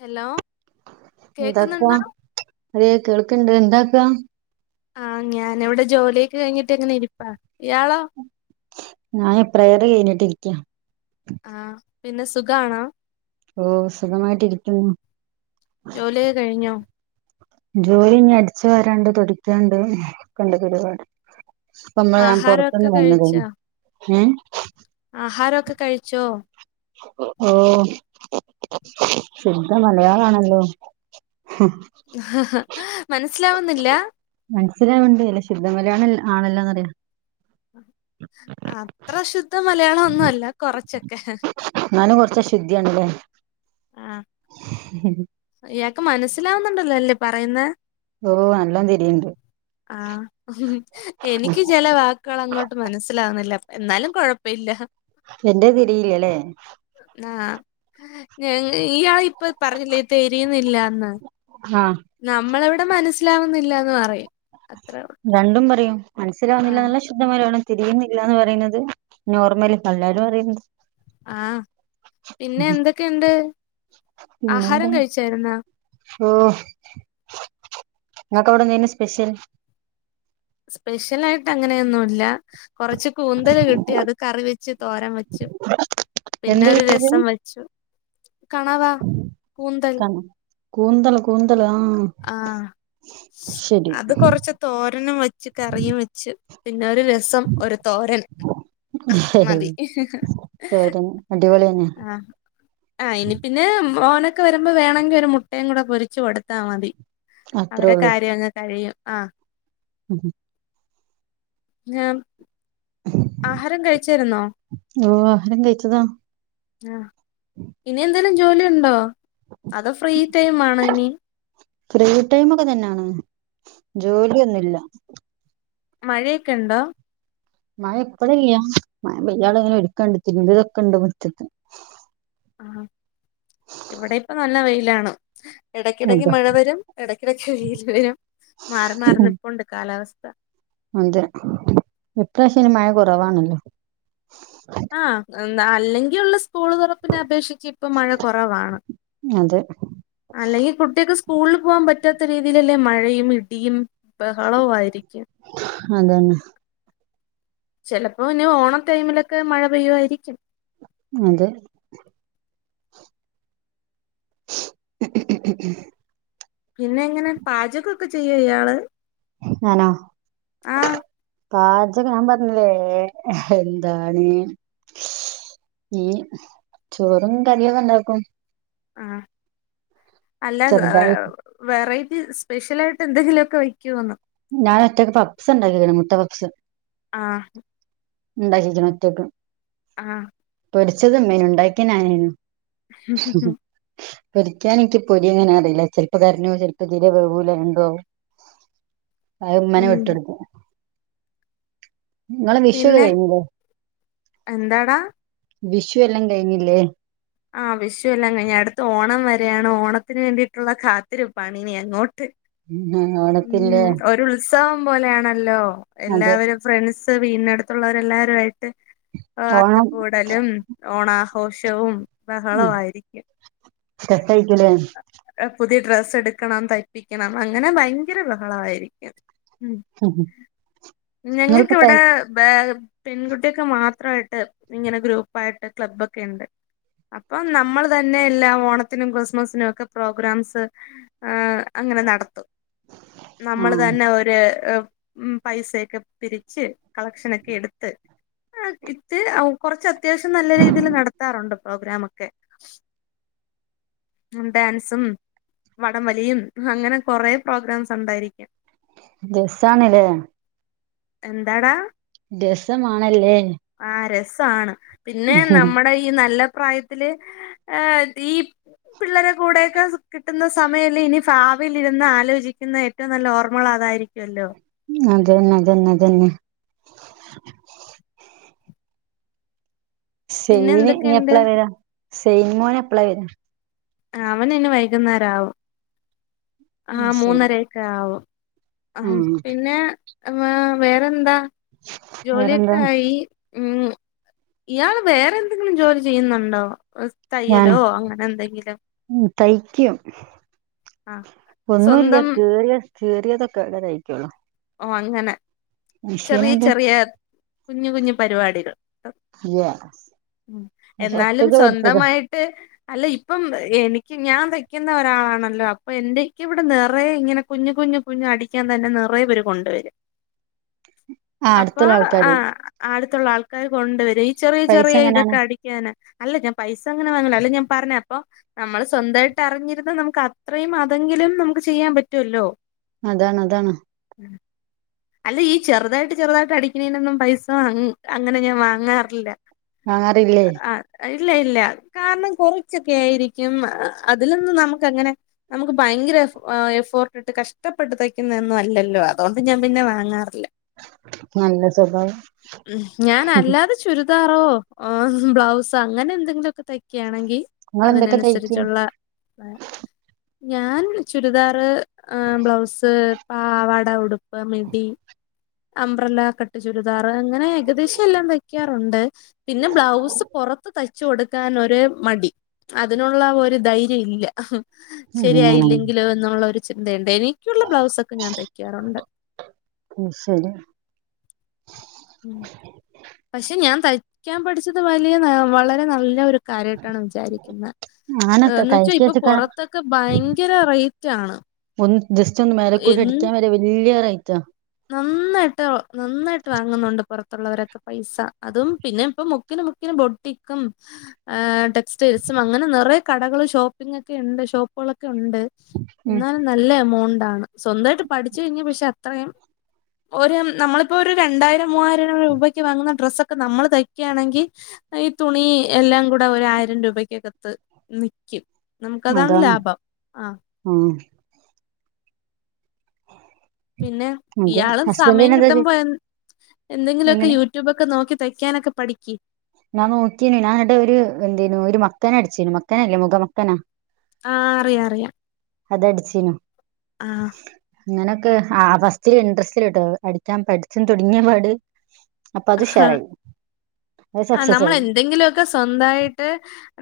Hello കേക്കുന്നുണ്ടോ അതയ കേൾക്കണ്ട് എന്താക്കാ ആഹ ഞാന ഇവിടെ ജോലിയൊക്കെ കഴിഞ്ഞിട്ട് എങ്ങനെ ഇരിപ്പാ ഇയാളോ ഞാൻ എപ്രയറെ കഴിഞ്ഞിട്ടിരിക്ക ആ പിന്നെ സുഖ ആണോ ഓ സുഖമായിട്ടിരിക്കുന്നു ജോലിയ കഴിഞ്ഞു ജോലി ഇ അടിച്ചു വരാണ്ട് തുടിക്കാണ്ട് ഒക്കണ്ട് ഒരു ഒരുപാട് അ നമ്മൾ ഞാൻ ആഹാരമൊക്കെ പുൊറത്തുന്ന് വന്നുതു ഉ ആഹാരൊക്കെ കഴിച്ചോ? ഓ ശുദ്ധ മലയാളാണല്ലോ? ആ മനസിലാവുന്നില്ല? മനസ്സിലാവണ്ട് അല്ല ശുദ്ധമല ആണല്ല ആണല്ലാന്ന്റിയ. അത്ര ശുദ്ധ മലയാളം ഒന്നും അല്ല കൊറച്ചൊക്കെ. ശുദ്ധിയാണല്ലേ? ഉം ഇയാക്ക് മനസ്സിലാവുന്നുണ്ടല്ലോ അല്ലേ പറയുന്നെ? ഓ നല്ലോന്നതിരിയു ആ എനിക്ക് ചില വാക്കുകൾ അങ്ങോട്ട് മനസ്സിലാവുന്നില്ല. എന്നാലും കൊഴപ്പമില്ല. എന്റെ തിരീലല്ലേ? ആ ഞ ഇയാൾ ഇപ്പ തരിയുന്നില്ലാന്ന് ആഹ് നമ്മള എവിടെ മനസ്സിലാവുന്നില്ലന്ന് പറയും. അത്രേ ഒള്ളൂ. രണ്ടും പറയും ആഹ് മനസ്സിലാവുന്നില്ലാന്നുള്ള ശുദ്ധമലയാള തിരിയുന്നില്ലന്ന് പറയുന്നത് നോർമല് തള്ളേരും പറയുന്നത് ആ പിന്നെ എന്തൊക്കെയുണ്ട് പിന്നെന്താ ആഹാരം കഴിച്ചാരുന്നോ? ഓ നിങ്ങക്ക് എവിടെന്നെ സ്പെഷ്യൽ? സ്പെഷ്യൽ ആയിട്ട് അങ്ങനെയൊന്നു ഇല്ല. കൊറച്ച് കൂന്തൽ കിട്ടി അത് കറി വെച്ച് തോരൻ വെച്ചു. പിന്നെ എന്ത് ഒരു കിട്ടിയത് രസം വെച്ചു. കണവ കൂന്തൽ കൂന്തലൊ? ആ ശരി അത് കൊറച്ച് തോരനും വെച്ച് കറിയും വെച്ച്. പിന്നെ ഒരു രസം ഒരു തോരൻ മതി. തോരൻ അടിപൊളിയന്നെ ആ ആ ഇനി പിന്നെ ബ്രോനൊക്കെ വരുമ്പോ വേണെങ്കിൽ ഒരു മുട്ടയും കൂടെ പൊരിച്ചു കൊടുത്താ മതി. അത്രേ അവരെ കാര്യങ്ങ് കഴിയും ആ ഉം ഞാം ആഹാരം കഴിച്ചിരുന്നോ? ഓ ആഹാരം കഴിച്ചതാ. ആ ഇനി എന്തേങ്കലും ജോലി ഉണ്ടോ? അതൊ ഫ്രീ ടൈം ആണൊ ഇനി? ഫ്രീ ടൈമ് ഒക്കെ തന്നെയാണ് ജോലിയൊന്നുമില്ല. മഴയൊക്കെ ഇണ്ടോ? മഴ എപ്പളില്ല. മഴ പെയ്യാനുള്ള ഇങ്ങനെ ഒരുക്കണ്ട് എടുക്കണ്ട് ഇരുള് വെക്കെണ്ട് മുറ്റത്ത് ആ ഇവിടെ ഇപ്പ നല്ല വെയിലാണ്. ഇടയ്ക്കിടക്ക് അതാ മഴ വരും ഇടക്കിടക്ക് വെയിൽ വരും മാറി മാറന്നിപ്പുണ്ട് കാലാവസ്ഥ. ഉണ്ട് ഇപ്രാവശ്യം മഴ കുറവാണല്ലോ? ആ എന്താ അല്ലെങ്കിൽ ഉള്ള സ്കൂൾ തുറപ്പിനെ അപേക്ഷിച്ച് ഇപ്പ മഴ കുറവാണ് അതെ അല്ലെങ്കിൽ കുട്ടികക്ക് സ്കൂളിൽ പോകൻ പറ്റാത്ത രീതിയിലല്ലേ മഴയും ഇടിയും ബഹളവും ആയിരിക്കും. അതന്നെ. ചിലപ്പോ ഇനി ഓണം ടൈമിലൊക്കെ മഴ പെയ്യുവായിരിക്കും. അതെ. ശബ്ദം ക്ലിയർ അല്ല പിന്നെ എങ്ങനെ പാചകൊക്കെ ചെയ്യുവൊ ഇയാള്? ഞാനോ? ആഹ് പാചകം ഞാൻ പറഞ്ഞില്ലേ എന്താണ് മീൻ ചോറും കറിയൊക്കെ ഉണ്ടാക്കും ആ അല്ല ചെറുതായി വെറൈറ്റി സ്പെഷ്യലായിട്ട് എന്തെങ്കിലുമൊക്കെ വെയ്ക്കോന്ന് ഞാൻ ഒറ്റയ്ക്ക് പപ്പ്സ് ഉണ്ടാക്കിണ് മുട്ട പപ്സ് ആ ഉണ്ടാക്കിക്കണ് ഒറ്റക്ക് ആ പൊരിച്ചതുമ്മേനു ഉണ്ടാക്കിത് ഞാനാരുന്നു ആ ആ ആ പൊരിക്കാൻ ആയിട്ട് പൊരി അങ്ങനെ അറിയില്ല ചിലപ്പോ കരിഞ്ഞോം ചെലപ്പോ തീരെ വെവുല എന്തോ ആവും അത ഉമ്മനെ ഉം വിട്ടെടുത്ത നിങ്ങളെ വിഷുക്കെ പിന്നെ കഴിഞ്ഞില്ലേ എന്താടാ വിഷു എല്ലാം കഴിഞ്ഞില്ലേ ആ് വിഷുവല്ലാം കഴിഞ്ഞ അടുത്ത് ഓണം വരെയാണ് ഓണത്തിന് വേണ്ടിയിട്ടുള്ള കാത്തിരിപ്പാണ് ഇനി അങ്ങോട്ട്. ഉം ഓണത്തില്ലേ ഉം ഒരു ഉത്സവം പോലെയാണല്ലോ എല്ലാവരും ഫ്രണ്ട്സ് വീടിനടുത്തുള്ളോരെല്ലാരും ആയിട്ട് ഓണം അത്തപ്പൂടലും ഓണാഘോഷവും ബഹളായിരിക്കും. ശെച്ചായിക്കില്ലേ ഡ്രസ്സ് എടുക്കണം തയ്പ്പിക്കണം അങ്ങനെ ഭയങ്കര ബഹളായിരിക്കും. ഉം നിങ്ങളിപ്പോ തൈ ഞങ്ങക്കിവിടെ ബെ പെൺകുട്ടിയക്ക് മാത്രയിട്ട് ഇങ്ങനെ ഗ്രൂപ്പായിട്ട് ക്ലബ്ബോക്കെ ഇണ്ട്. അപ്പം നമ്മള് തന്നെ എല്ലാം ഓണത്തിനും കൃ സ്മസിനൊക്കെ പ്രോഗ്രാംസ് അങ്ങനെ നടത്തും. ആ നമ്മള് തന്നെ ഒര് ഉം പൈസയൊക്കെ പിരിച്ച് കളക്ഷനൊക്കെ എടുത്ത് ആ ഇത് കൊറച്ച അത്യാവശ്യം നല്ല രീതിയിൽ നടത്താറുണ്ട് പ്രോഗ്രമക്കെ. ഡാൻസും വടംവലിയും അങ്ങനെ കൊറേ പ്രോഗ്രാംസ് ഒണ്ടായിരിക്കും. ജസാണല്ലേ. എന്താടാ. രസമാണല്ലേ. ആണ് പിന്നെ നമ്മുടെ ഈ നല്ല പ്രായത്തില് ഏഹ ഈ പിള്ളേരെ കൂടെയൊക്കെ കിട്ടുന്ന സമയല്ലേ ഇനി ഭാവിലിരുന്ന് ആലോചിക്കുന്ന ഏറ്റവും നല്ല ഓർമ്മകളാണ്. അതായിരിക്കുല്ലോ. അതന്നതന്നെതന്നെ. പിന്നെ സെയന് നി എന്തൊക്കെയുണ്ട് എപ്പളാ വരാ സെയിൻ മോനഎപ്പളാ വരാ അവന് ന്നി വൈകുന്നേരം ആവും. ആ ഉം, ശരി മൂന്നരെക്ക ആവും. ആ ഉം പിന്നെ വേറെന്താ? ജോലിയൊക്കെ വേറെന്താ ആയി. ഉം ഇയാള് വേറെ എന്തെങ്കിലും ജോലി ചെയ്യുന്നുണ്ടോ? ഞാനോ തയ്യലോ അങ്ങനെ എന്തെങ്കിലും ഉം തയ്ക്കും. ആ ഒന്നുല്ല്യ സ്വന്തം കേറിയ കീറിയതൊക്കെ തയിക്കോളൂ. ഓ അങ്ങനെ ചെറിയ ചെറിയ കുഞ്ഞ് കുഞ്ഞു പരിപാടികൾ. ഇല്ല ഉ പക്ഷെ എന്നാലും ഒറ്റക്ക് പഠിച്ചതാ സ്വന്തമായിട്ട് അല്ല ഇപ്പം എനിക്ക് ഞാൻ തയ്ക്കുന്ന ഒരാളാണല്ലോ അപ്പൊ എന്റെക്ക ഇവിടെ നിറയ ഇങ്ങനെ കുഞ്ഞു കു കുഞ്ഞു കുഞ് അടിക്കാൻ തന്നെ നിറയ പേര് കൊണ്ടുവരും. ആ അപ്പൊ അടുത്തുള്ള ആ ആൾക്കാര് അടു ത്തുള്ള ആൾക്കാര് കൊണ്ട്വരും. ഈ ചെറിയ പൈസ ചെറിയ എങ്ങനെയാണ് ഇതൊക്കെ അടിക്കാന്. അല്ല ഞാ പൈസ അങ്ങനെ വാങ്ങല അല്ല ഞാ പറഞ്ഞ അപ്പൊ നമ്മള് സ്വന്തയിട്ട് അറിഞ്ഞിരുന്ന നമുക്ക് അത്രയും അതെങ്കിലും നമുക്ക് ചെയ്യാൻ പറ്റുല്ലോ. അതാണ് അതാണ്. ഉം. അല്ല ഈ ചെറുതായിട്ട് ചെറുതായിട്ട് അടിക്കുന്നേനൊന്നും പൈസ അങ്ങനെ ഞാ വാങ്ങാറില്ല. വാങ്ങാറില്ലേ. ആ ഇല്ല ഇല്ല കാരണം കുറച്ചൊക്കെ ആയിരിക്കും അതിൽ നിന്ന് നമുക്ക് അങ്ങനെ നമുക്ക് ഭയങ്കര എഫോർട്ട് ഇട്ട് കഷ്ടപ്പെടുത്തക്കുന്നെന്നും അല്ലല്ലോ അതൊണ്ട് ഞാ പിന്നെ വാങ്ങറില്ല. നല്ല സ്വഭാവം ഞാൻ അല്ലാതെ ചു ദാറോ ബ്ലൗസ അങ്ങനെ എന്തെങ്കിലു തൈക്കാണെങ്കി നിങ്ങളെന്തൊക്കെ തയ്ക്കും അതിനനുസരിച്ചുള്ള ഞാൻ ചുരിദാർ ബ്ലൗസ് പാവാട ഉടുപ്പ് മി ടി അബ്രല കട്ടു ചുരിദാർ അങ്ങനെ ഏകദേശം എല്ലാം തയ്ക്കാറുണ്ട്. പിന്നെ ബ്ലൗസ് പൊറത്ത് തയ് ച്ച് കൊടുക്കാനൊരു മടി. അതിനുള്ള ഒരു ധൈര്യം ഇല്ല. അങ്ങനെ ശരിയായില്ലെങ്കിലോ എന്നുള്ള ഒരു ചിന്തയല്ല ഡ എനിക്കുള്ള ബ്ലൗസ് ഒക്കെ ഞാൻ തയ്ക്കാറുണ്ട് അത് ശരി [inaudible] പക്ഷെ ഞാൻ തയ്ക്കാൻ പഠിച്ചത് വലിയ വളരെ നല്ല ഒരു കാര്യയിട്ടാണ് വിചാരിക്കുന്നത് അങ്ങനെ ന്ന് തയ്ക്കാ വെച്ചാ ഇപ്പൊ വെച്ചക്കാ പുറത്തൊക്കെ ഭയങ്കര റേറ്റ് ആണ് ഒന്ന് ജസ്റ്റ് ഒന്ന് എ മേലക്കൂടി അടിക്കാൻ വരെ വലിയ നന്നായിട്ട് നന്നായിട്ട് വാങ്ങുന്നുണ്ട് പുറത്തുള്ളവരൊക്കെ പൈസ അതും പിന്നെ ഇപ്പൊ മുക്ക [unintelligible] ബോട്ടിക്കും സ്റ്റേസും അങ്ങനെ നിറയ കടകൾ ഷോപ്പിംഗ ഒക്കെ ഇണ്ട് ഷോപ്പുകളൊക്കെ ഉണ്ട് ഉം ന്നാലും നല്ല എമൗണ്ട് ആണ് സ്വന്തയിട്ട് പഠിച്ചു കഴിഞ്ഞ പക്ഷെ അത്രയും [inaudible] ഒരു നമ്മളിപ്പോൊഒരു രണ്ടായിരം മൂവായിരം രൂപയ്ക്ക് വാങ്ങുന്ന ഡ്രസ്സൊക്കെ നമ്മൾ തയ്ക്കുകയാണെങ്കിൽ ഈ തുണി എല്ലാം കൂടെ ഒ ആയിരം രൂപക്കകത്ത് നക്കും നമുക്കതാണ് അതാണ് ലാഭം ആ ഉം പിന്നെ അതെ ഇയാളും സമയം ഹസ്ബൻഡിന് എന്താ ജോ കിട്ടുമ്പോ എ എന്തെങ്കിലുമൊക്കെ എങ്ങനെ യൂട്യൂബൊക്കെ നോക്കി തയ്ക്കാനൊക്കെ പഠിക്ക്ക് ഞാൻ നോക്കിയനു ഞാനടെ ഒരു എന്തേനു ഒരു മക്കന അടിച്ചേനു മക്കനല്ലേ മുഖ മക്കനാ ആ അറിയ അറിയാം അത് അടിച്ചിനു ആ അങ്ങനെയൊക്കെ അവസ്ഥൽ ഇൻട്രസ്റ്റില കേട്ടോ അടിക്കാൻ പഠിച്ചൻ തുടങ്ങിയപാട് അപ്പൊ അത് ഷെയർയി ആ നമ്മൾ എന്തെങ്കിലുക്കെ സ്വന്തായിട്ട്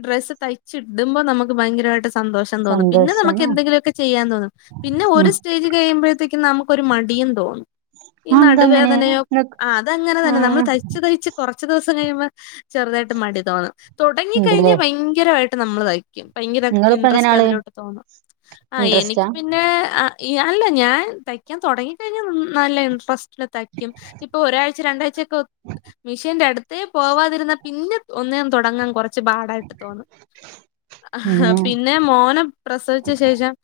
ഡ്രസ്സ് തയ്ച്ച ഇടുമ്പോ നമുക്ക് ഭയങ്കരമായിട്ട് സന്തോഷം തോന്നും പിന്നെ നമുക്ക് സന്തോഷാണ് എന്തെങ്കിലുമൊക്കെ ചെയ്യാൻ തോന്നും പിന്നെ ഒരു ഉം സ്റ്റേജ് കഴിയുമ്പോഴത്തേക്കും നമുക്ക് മടിയ തോന്നും ഈ ആ എന്താ അങ്ങനെ നടുവേദനയോ ഇങ്ങക്ക് ആ നമ്മള് തയ്ച്ച് തയ്ച്ച് കുറച്ച് ദിവസം കഴിയുമ്പോ ചെറുതായിട്ട് മടി തോന്നണം തുടങ്ങി ഇണ്ട്ല്ലേ കഴിഞ്ഞാൽ ഭയങ്കരമായിട്ട് നമ്മൾ തായിും ഭയങ്കര നിങ്ങളിപ്പോ എങ്ങനെ ഇൻട്രസ്റ്റ് ആള് അതിലോട്ട് തോന്നും ആ എനിക്ക് ഇൻട്രസ്റ്റാ പിന്നെ അല്ല ഞാൻ തയ്ക്കാൻ തുടങ്ങി കഴിഞ്ഞാൽ നല്ല ഇൻട്രസ്റ്റന് തയ്ക്കും ഇപ്പൊ ഒരാഴ്ച രണ്ടാഴ്ചക്കെ മിഷീന്റെ അടുത്തേ പോവാതിരുന്ന പിന്നെ ഒന്നേും തുടങ്ങാൻ കുറ കുച്ച് പാടായിട്ട് തോന്നും ഉം പിന്നെ മോനം പ്രസവിച്ച ശേഷം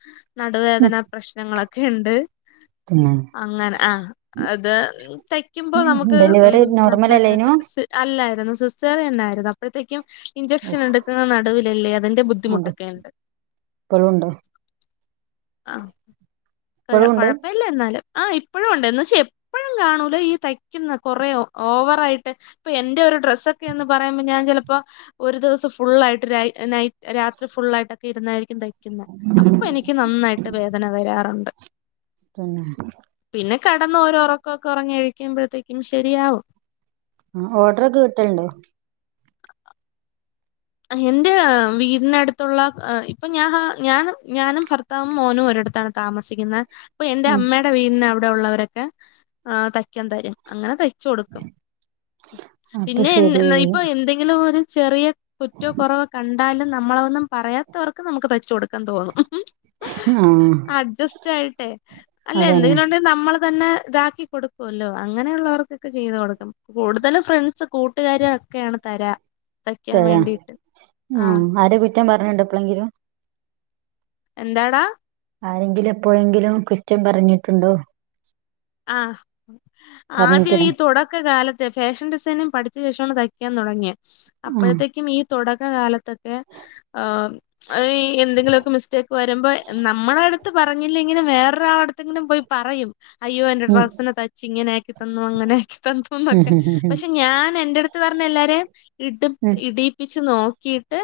ഉം നടുവേദന പ്രശ്നങ്ങളൊക്കെ ണ്ട് പിന്നെ അങ്ങനെ ആ അത് തയ്ക്കുമ്പോ നമുക്ക് ഡെലിവറി നോർമൽ നവേദനക്ക അല്ലേനു അല്ലായിരുന്നു സിസ്റ്ററി ഉണ്ടായിരുന്നു അപ്പോഴത്തേക്കും ഇഞ്ചക്ഷൻ ഉഫ്, എടുക്കുന്ന നടുവിലല്ലേ അതിറെ ബുദ്ധിമുട്ടൊക്കെ ഇണ്ട് ണ്ടോ ആഹ ഉണ്ട് കൊഴപ്പില്ല എന്നാലും ആ ഇപ്പഴും ഒണ്ട് എന്നച്ചാ ഴും കാണൂല ഈ തയ്ക്ക്ന്ന കൊറേ ഓവറായിട്ട് ഇപ എന്റെ ഒരു ഡ്രൊക്കെന്ന് പറയ്മ്പ ഞാൻ ചെൽ പ്പോ ഒരു ദിവസം ഫുള്ളായിട്ട് രൈ നൈ രാത്രി ഫുള്ളായിട്ടൊക്കിരുന്നായിരിക്കും ത അപ്പൊ എനിക്ക് നന്നായിട്ട് വേദന വരാറൊണ്ട് പിന്നെ പിന്നെ കടന്ന ഓരൊർ കൊക്കൊറങ്ങ്യെഴിക്കുമ്പോഴത്തേക്കും ശരിയാവും ഓർഡ്രൊക്കെ കിട്ടണ്ടോ എന്റെ വീടിനടുത്തുള്ള എ ഇപ്പൊ ഞാൻ ഞാനും ഞാനും ഭർത്താവും മോനും ഒര ടുത്താണ് താമസിക്കുന്ന അപ്പൊ എന്റെ ഉം അമ്മേടെ വീടിന് അവിടെ ഒള്ളവരൊക്കെ തക്കാൻ തരും അങ്ങനെ തയ് ച്ചൊടുക്കും അപ്പൊ പിന്നെ ശരി ഇപ്പൊ എന്തെങ്കിലും ഒരു ചെറിയ ഏറ്റോ കൊറവോ കണ്ടാലും നമ്മള ഒന്നും പറയാത്തവർക്ക് നമുക്ക് തച്ച കൊടുക്കാൻ തോന്നും ആ അഡ്ജസ്റ്റ് ആയിട്ടെ അല്ല അതന്നെ എന്തെങ്കിലും ഒണ്ടെൽ നമ്മള തന്നെ ഇതാക്കി കൊടുക്കോല്ലോ അങ്ങനെയുള്ളവർക്കൊക്കെ ചെയ്ത് കൊടുക്കും കൂടുതലും ഫ്രണ്ട്സ് കൂട്ടുകാരി ഒക്കെയാണ് തരാ തക്കാൻ വേണ്ടീ ഉ അവരെ കുറ്റം പറഞ്ഞിണ്ടോ എപ്പഴെങ്കിലും എന്താടാ ആരെങ്കിലും എപ്പോഴെങ്കിലും കുറ്റം പറഞ്ഞിട്ടുണ്ടോ ആഹ് ആദ്യം പറഞ്ഞിക്കണ് ഈ തുടക്കകാല ഫാഷൻ ഡിസൈനും പഠിച്ച ശേഷോണ് തയ്ക്കാൻ തുടങ്ങ്യെ ആ അപ്പഴ്ത്തേക്കും ഈ തുടക്ക കാലത്തൊക്കെ ഈ എന്തെങ്കിലുമൊക്കെ മിസ്റ്റേക്ക് വരുമ്പോ നമ്മളെ അ ടുത്ത് പറഞ്ഞില്ല ഇങ്ങനെ വേറൊരാളട്ത്തൊക്കെ പോയി പറയും അയ്യോ എന്റെ ഉം ഡ്രസ്സിനെ തച്ച് ഇങ്ങനെ ആക്കി തന്നു അങ്ങനെ ആക്കി ഉം തന്നൂന്നൊക്കെ പക്ഷെ ഞാൻ എന്റെ അടുത്ത് പർ എല്ലാരം ഇട് ഉം ഉം ഇടീപ്പിച്ച് നോ ക്കീട്ട്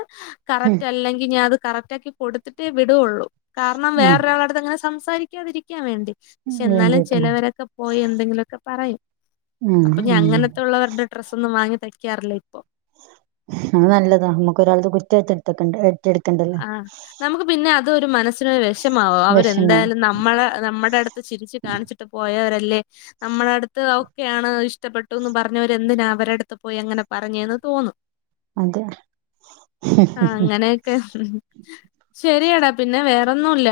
ഉം കറക്റ്റ് അല്ലെങ്കി ഞാൻ അത് കറക്റ്റ് ആക്കി കൊടുത്തിട്ടേ വിടുള്ളൂ കാര്ണം ഉം വേറൊരാളടുത്ത് അങ്ങനെ സംസാരിക്കാതിരിക്കാൻ വേണ്ടി ആ പക്ഷെ എന്നാലും വേണ്ടിട്ടാ ആ ചെിലവരൊക്കെ പോയി എന്തെങ്കിലുവൊക്കെ പറയും ഉം അപ്പൊ ഞഅങ്ങൻത്തൊള്ളവരുടെ ഡ്രസ്സ് ഒന്നും വാങ്ങി തയ്ക്കാറില്ല ഇപ്പൊ അത് നല്ലതാണ് നമ്മുക്ക് ഒരാൾടെ കുറ്റം ഏറ്റെടുത്തു വക്കണ്ട ആ നമുക്ക് പിന്നെ അതും ഒരു മനസ് വിഷമാവും വിഷമം അവരെന്തായാലും നമ്മളെ നമ്മുടെ അടുത്ത് ചരിച്ച് കാണിച്ചിട്ട് പോയവരല്ലെ ല്ലേ നമ്മള അടുത്ത് ഒക്കെയാണ് ഇഷ്ടപ്പെട്ടുന്ന് പറഞ്ഞവര് എന്തിനാ അവര അടുത്ത് പോയി അങ്ങനെ പറഞ്ഞേന്ന് തോന്നും അതെ ആഹ് അങ്ങനെയൊക്കെ ശരിയടാ പിന്നെ വേറൊന്നുല്ല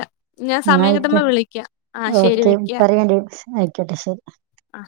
ഞാൻ എന്നാ സമയം കിട്ടുമ്പോ ആയിക്കോട്ടെ വിളിക്കാം ആ ശരി ഓക്കെ വെക്ക പറയണ്ടി ആയിക്കോട്ടെ ശരി ആ